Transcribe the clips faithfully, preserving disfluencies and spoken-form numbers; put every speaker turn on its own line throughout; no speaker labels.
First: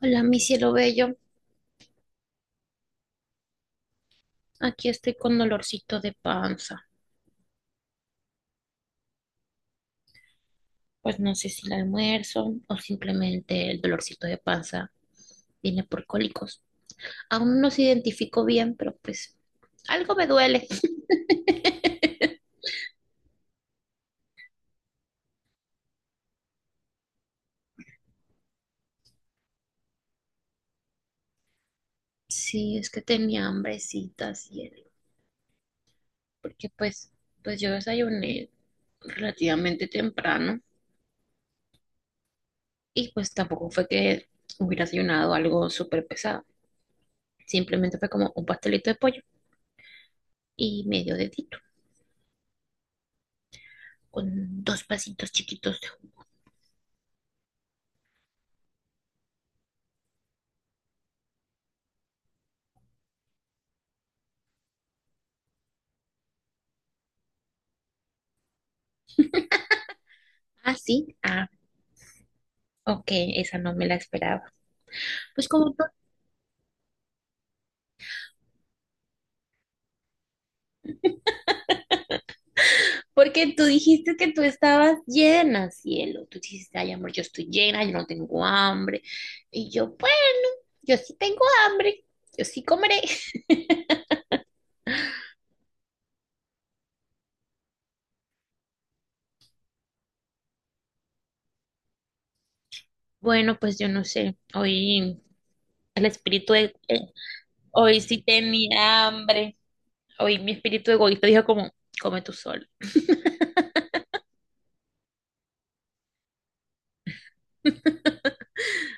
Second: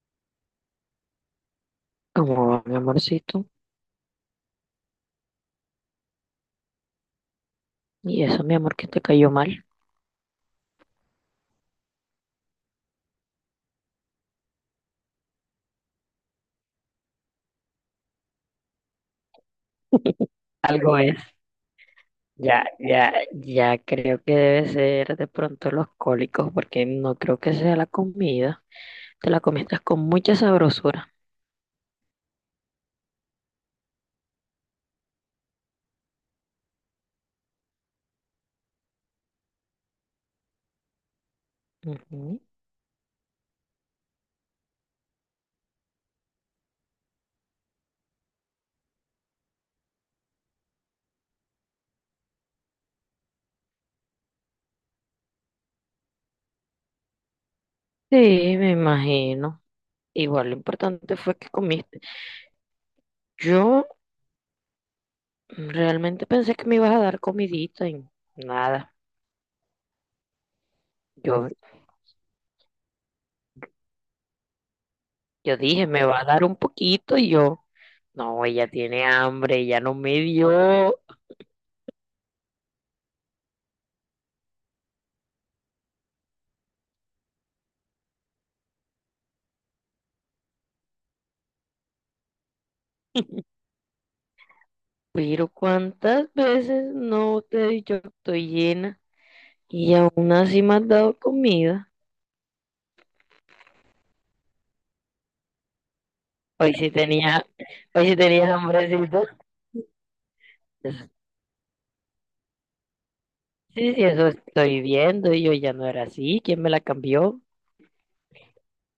Hola, mi cielo bello.
Como mi amorcito.
Aquí estoy con dolorcito de panza.
Y eso, mi amor, que te cayó mal.
Pues no sé si el almuerzo o simplemente el dolorcito de panza viene por cólicos. Aún no se identifico bien, pero pues algo me duele.
Algo es. Ya, ya, ya creo que debe ser de pronto los cólicos, porque no creo que sea la comida. Te la comiste con mucha sabrosura.
Sí, es que tenía hambrecita, cielo. Porque pues, pues yo desayuné relativamente temprano
Ujú.
y pues tampoco fue que hubiera desayunado algo súper pesado. Simplemente fue como un pastelito de pollo y medio dedito, con dos pasitos chiquitos de.
Sí, me imagino. Igual lo importante fue que comiste. Yo realmente pensé que me ibas a dar comidita y nada.
Ah, sí.
Yo,
Ah, ok, esa no me la esperaba. Pues
yo
como tú,
dije, me va a dar un poquito y yo, no, ella tiene hambre, ella no me dio.
porque tú dijiste que tú estabas llena, cielo. Tú dijiste, ay, amor, yo estoy llena, yo no tengo hambre. Y yo, pues, yo sí tengo hambre, yo sí comeré.
Pero ¿cuántas veces no te he dicho que estoy llena y aún así me has dado comida?
Bueno, pues yo no sé, hoy el espíritu de...
Hoy sí
eh,
tenía,
hoy
hoy sí
sí
tenía
tenía
hambrecito.
hambre. Hoy mi
Sí,
espíritu
sí,
egoísta dijo como, come tú solo.
sí, sí, eso estoy viendo y yo ya no era así. ¿Quién me la cambió?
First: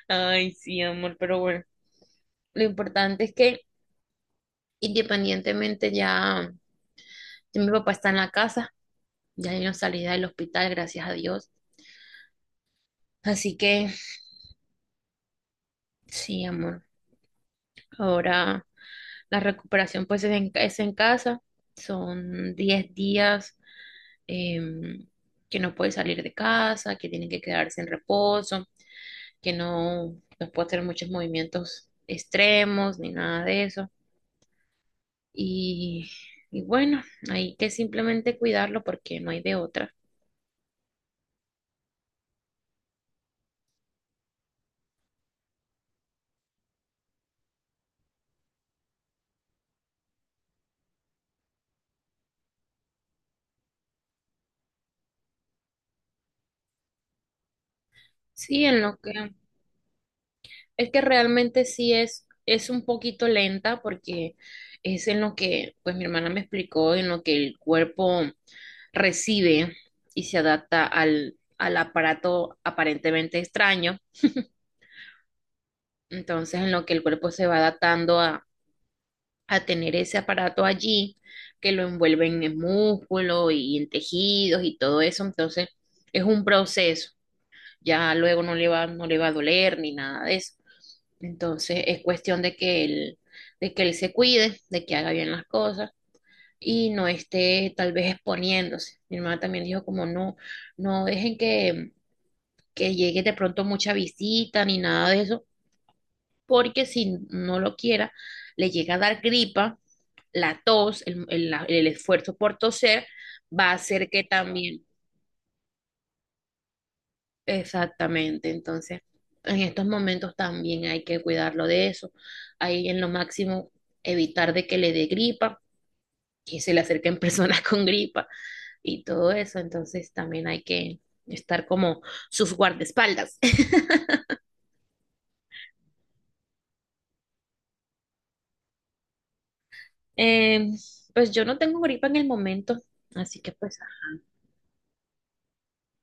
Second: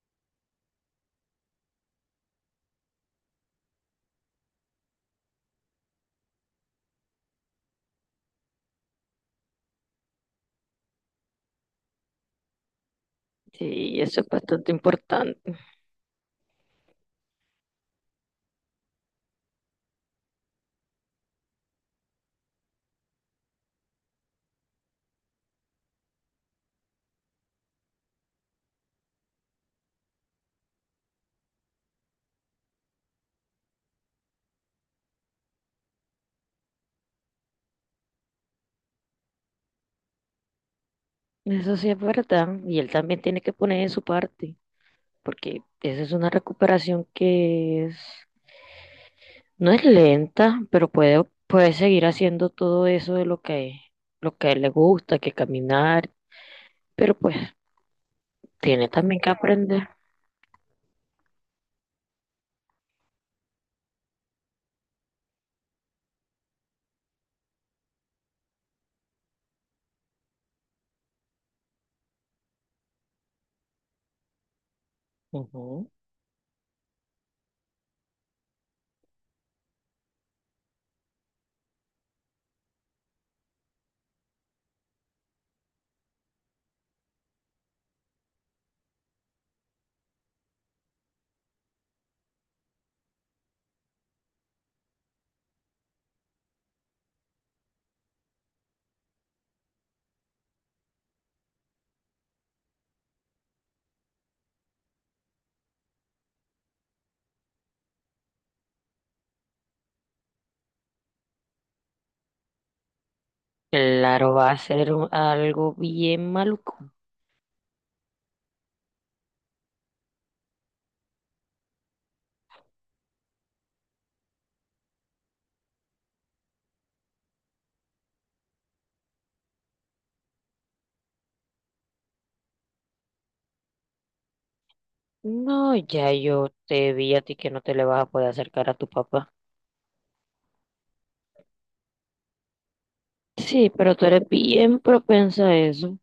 Ay, sí, amor, pero bueno, lo importante es que independientemente ya, ya mi papá está en la casa, ya yo no salí del hospital, gracias a Dios. Así que
Sí, eso es bastante importante.
sí, amor. Ahora la recuperación pues es en, es en casa. Son diez días em, que no puede salir de casa, que tiene que quedarse en reposo, que no, no puede hacer muchos movimientos extremos ni nada de eso. Y, y bueno, hay que simplemente cuidarlo porque no hay de otra.
Eso sí es verdad. Y él también tiene que poner de su parte, porque esa es una recuperación que es, no es lenta, pero puede, puede seguir haciendo todo eso de lo que, lo que a él le gusta, que caminar. Pero pues
Sí, en
tiene
lo
también que
que...
aprender.
Es que realmente sí es, es un poquito lenta porque es en lo que, pues mi hermana me explicó, en lo que el cuerpo recibe y se adapta al, al aparato aparentemente extraño.
Ujú.
Entonces, en lo que el cuerpo se va adaptando a, a tener ese aparato allí, que lo envuelven en músculo y en tejidos y todo eso. Entonces, es un proceso. Ya luego no le va, no le va a doler ni nada de eso. Entonces es cuestión de que él, de que él se cuide, de que haga bien las cosas y no esté tal vez exponiéndose. Mi hermana también dijo como no, no dejen que, que llegue de pronto mucha visita ni nada de eso, porque si no lo quiera, le llega a dar gripa, la tos, el, el- la- el esfuerzo por toser, va a hacer que.
Claro,
Claro,
va a
también,
ser un- algo bien maluco.
exactamente, entonces en estos momentos también hay que cuidarlo de eso. Hay en lo máximo evitar de que le dé gripa, que se le acerquen personas con gripa y todo eso, entonces también hay que estar como sus guardaespaldas.
No, ya yo te vi a ti que no te le vas a poder acercar a tu papá.
Eh, pues yo no tengo gripa en el momento, así que
Sí,
pues ah,
pero tú eres bien propensa a eso.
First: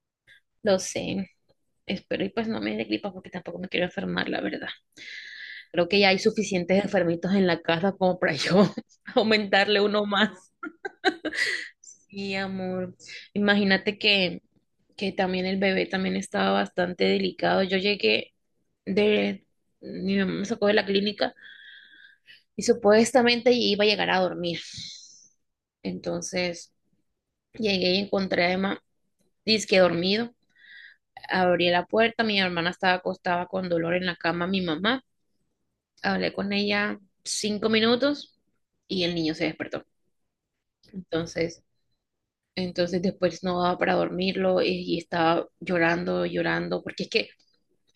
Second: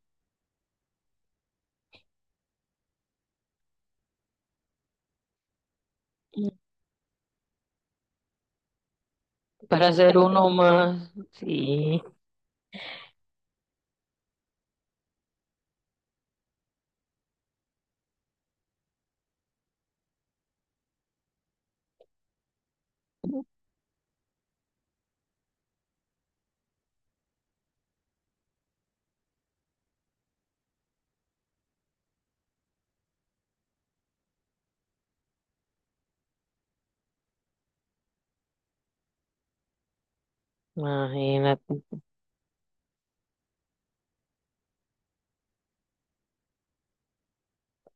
lo sé. Espero y pues no me dé gripa porque tampoco me quiero enfermar, la verdad. Creo que ya hay suficientes enfermitos en la casa como para yo aumentarle
Para
uno
ser
más.
uno más. Sí,
Sí, amor. Imagínate que, que también el bebé también estaba bastante delicado. Yo llegué de, mi mamá me sacó de la clínica y supuestamente iba a llegar a dormir. Entonces llegué y encontré a Emma, dizque dormido. Abrí la puerta, mi hermana estaba acostada con dolor en la cama, mi mamá. Hablé con ella cinco minutos y el niño se despertó. Entonces,
imagínate.
Entonces después no daba para dormirlo, eh, y estaba llorando, llorando, porque es que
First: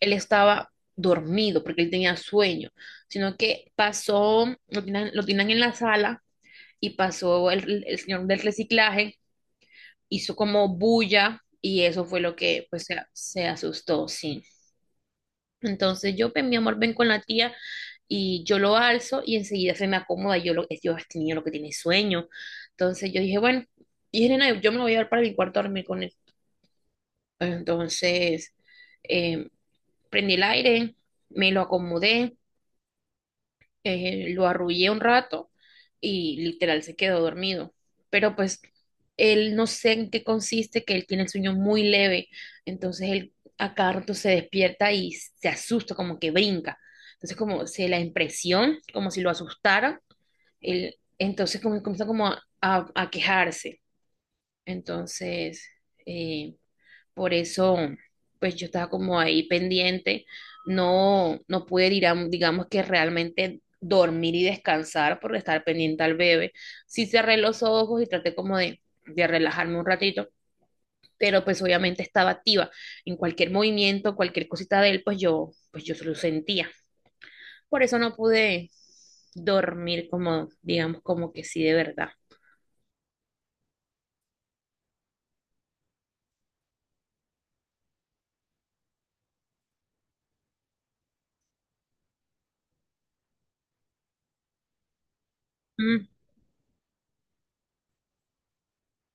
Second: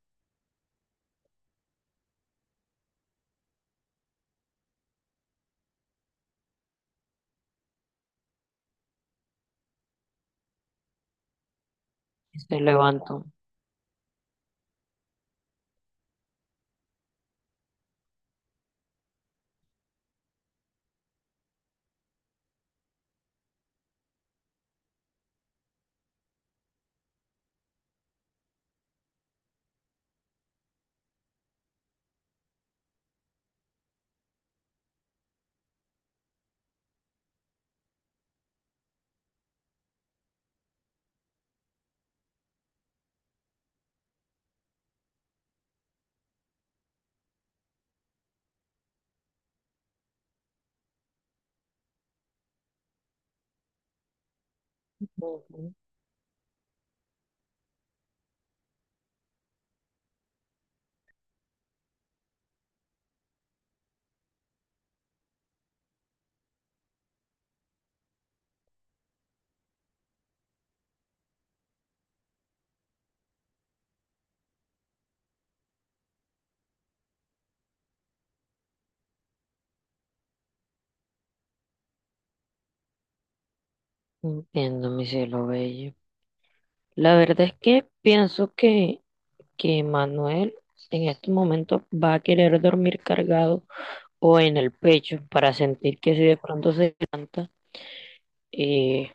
él estaba dormido, porque él tenía sueño, sino que pasó, lo tenían, lo tenían en la sala y pasó el, el señor del reciclaje, hizo como bulla y eso fue lo
Se
que pues se,
levantó.
se asustó, sí. Entonces yo, pues, mi amor, ven con la tía y yo lo alzo y enseguida se me acomoda, yo, lo, yo este niño lo que tiene es sueño. Entonces yo dije, bueno, y dije, nena, yo me lo voy a llevar para mi cuarto a dormir con él. Entonces, eh, prendí el aire, me lo acomodé, eh, lo arrullé un rato y literal se quedó dormido. Pero pues él no sé en qué consiste, que él tiene el sueño muy leve, entonces él a cada rato se despierta y se asusta, como que brinca. Entonces como se la impresión, como si lo asustara, él entonces como, comienza como a, a- a quejarse. Entonces...
Ujú.
eh, por eso, pues yo estaba como ahí pendiente, no, no pude, dirá- digamos que realmente dormir y descansar por estar pendiente al bebé. Sí cerré los ojos y traté como de, de relajarme un ratito, pero pues obviamente estaba activa. En cualquier movimiento, cualquier cosita de él, pues yo, pues yo se lo sentía. Por eso no pude dormir como, digamos, como que sí de verdad.
Entiendo, mi cielo bello. La verdad es que pienso que, que Manuel en este momento va a querer dormir cargado o en el pecho para sentir
Mm,
que si de pronto se levanta, eh,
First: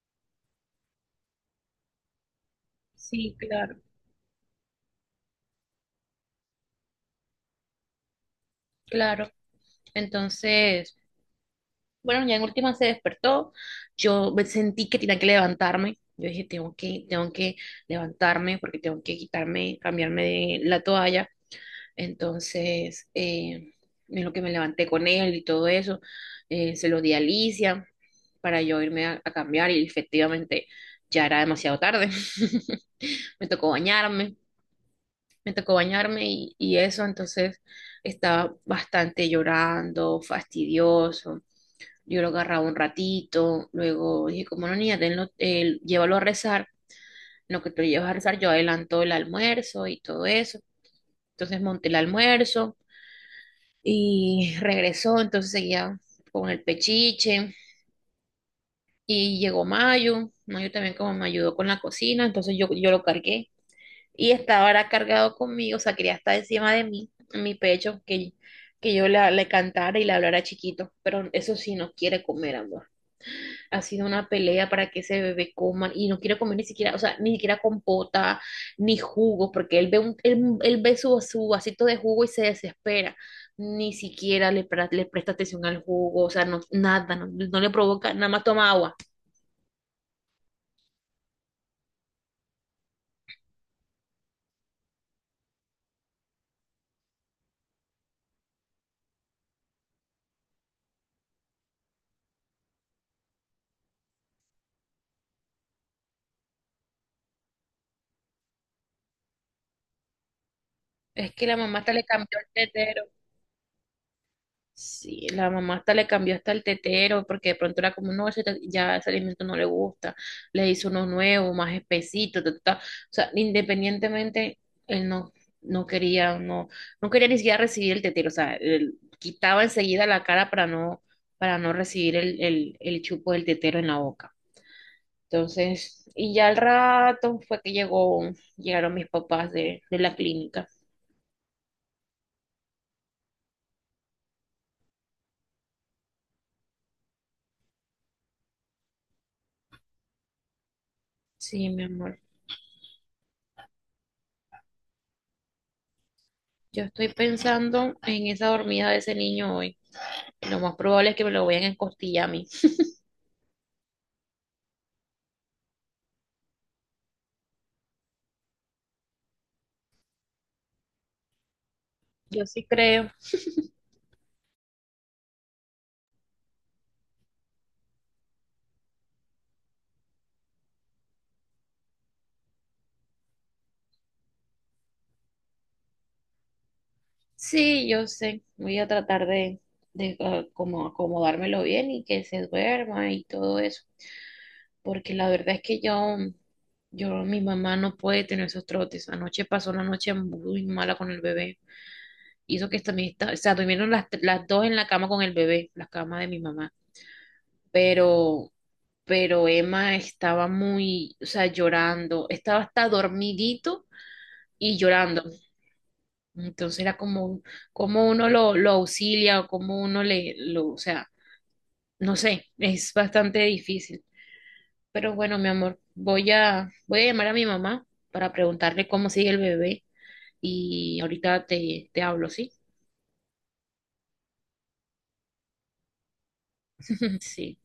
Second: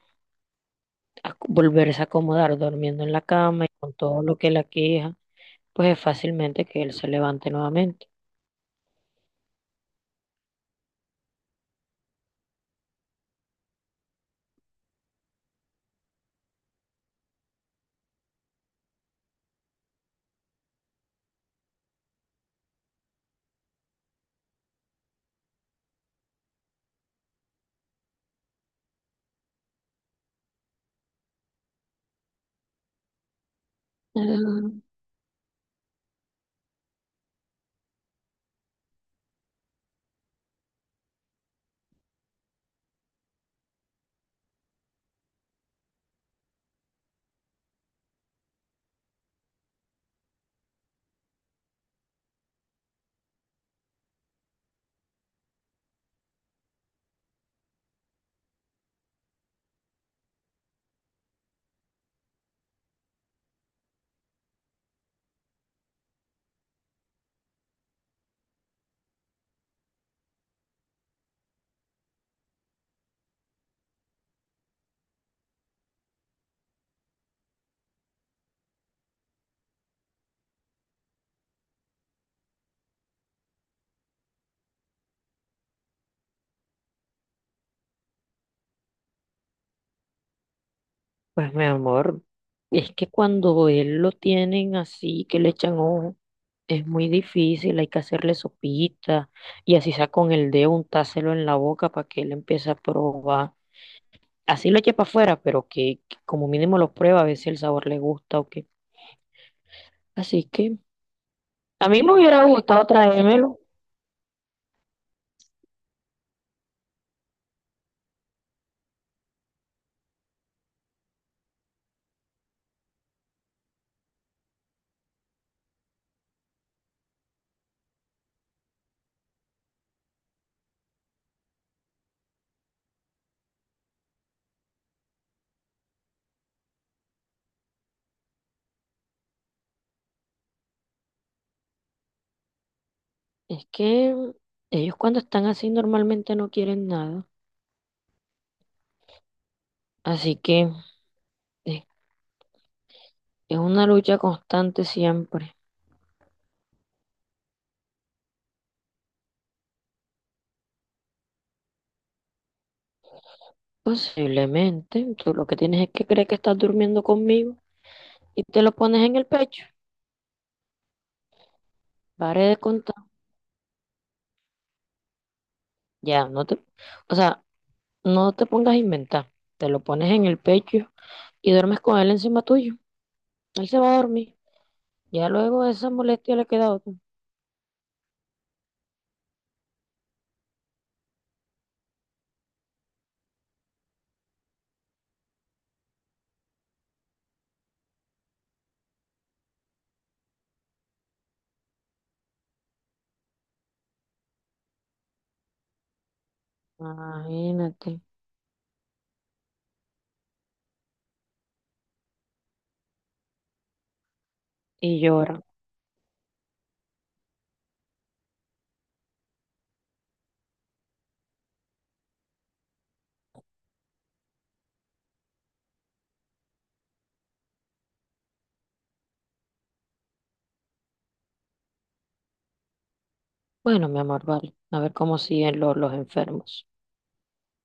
a- volverse a acomodar durmiendo en la
sí,
cama y
claro,
con todo lo que la queja, pues es fácilmente que él se levante nuevamente.
claro. Entonces... Bueno, ya en última se despertó. Yo me sentí que tenía que levantarme. Yo dije, tengo que, tengo que levantarme porque tengo que quitarme, cambiarme de la toalla. Entonces, eh, en lo que me levanté con él y todo eso, eh, se lo di a Alicia para yo irme a, a cambiar y efectivamente ya era demasiado tarde. Me tocó bañarme,
Ah,
me tocó bañarme y, y eso, entonces estaba bastante llorando, fastidioso. Yo lo agarraba un ratito, luego dije, como no, niña, tenlo, eh, llévalo a rezar. En lo que tú lo llevas a rezar, yo adelanto el almuerzo y todo eso. Entonces monté el almuerzo y regresó, entonces seguía con el pechiche y llegó Mayo. Mayo también como me ayudó con la cocina, entonces yo, yo lo cargué y estaba ahora cargado conmigo, o sea, quería estar encima de mí, en mi pecho, que, que yo la- le cantara y le hablara chiquito, pero eso sí no quiere comer, amor. Ha sido una pelea para que ese bebé coma y no quiere comer ni siquiera, o sea, ni siquiera compota, ni jugo, porque él ve, un, él, él ve su, su vasito de jugo y se desespera. Ni siquiera le, pre- le presta atención al jugo, o sea, no, nada, no, no le provoca, nada más toma agua.
pues mi amor, es que cuando él lo tienen así, que le echan ojo, es muy difícil, hay que hacerle sopita y así sea con el dedo untárselo en la boca para que él empiece a probar. Así lo eche para afuera, pero que, que como mínimo lo prueba a ver si el sabor le gusta o qué. Así que
Es que la mamá
a
hasta
mí
le
me
cambió
hubiera
el
gustado
tetero.
traérmelo.
Sí, la mamá hasta le cambió hasta el tetero, porque de pronto era como, no, ese te- ya ese alimento no le gusta, le hizo uno nuevo, más espesito, ta, ta, ta. O sea, independientemente, él no, no quería, no, no quería ni siquiera recibir el tetero, o sea, él quitaba enseguida la cara para no, para no recibir el, el, el chupo del tetero en la boca. Entonces, y ya al rato fue que llegó, llegaron mis papás de, de la clínica.
Es que ellos cuando están así normalmente no quieren nada. Así que
Sí, mi
eh,
amor.
es una lucha constante siempre.
Yo estoy pensando en esa dormida de ese niño hoy. Lo más probable es que me lo vayan a encostillar a mí.
Posiblemente, tú lo que tienes es que creer que estás durmiendo conmigo y te lo pones en el pecho.
Yo
Pare de
sí
contar.
creo.
Ya, no te, o sea, no te pongas a inventar. Te lo pones en el pecho y duermes con él encima tuyo. Él se va a dormir. Ya luego esa molestia le queda a otro.
Sí, yo sé. Voy a tratar de, de ah, como acomodármelo bien y que se duerma y todo eso. Porque la verdad es que yo, yo, mi mamá no puede tener esos trotes. Anoche pasó una noche muy mala con el bebé. Hizo que también está, o sea, durmieron las, las dos en la cama con el bebé, la cama de mi mamá.
Imagínate.
Pero, pero Emma estaba muy, o sea, llorando. Estaba hasta dormidito y
Y
llorando.
llora.
Entonces era como, como uno lo, lo auxilia o como uno le, lo, o sea, no sé, es bastante difícil. Pero bueno, mi amor, voy a, voy a llamar a mi mamá para preguntarle cómo sigue el bebé y ahorita te, te hablo, ¿sí?
Bueno, mi amor, vale. A ver cómo siguen los, los enfermos.
Sí.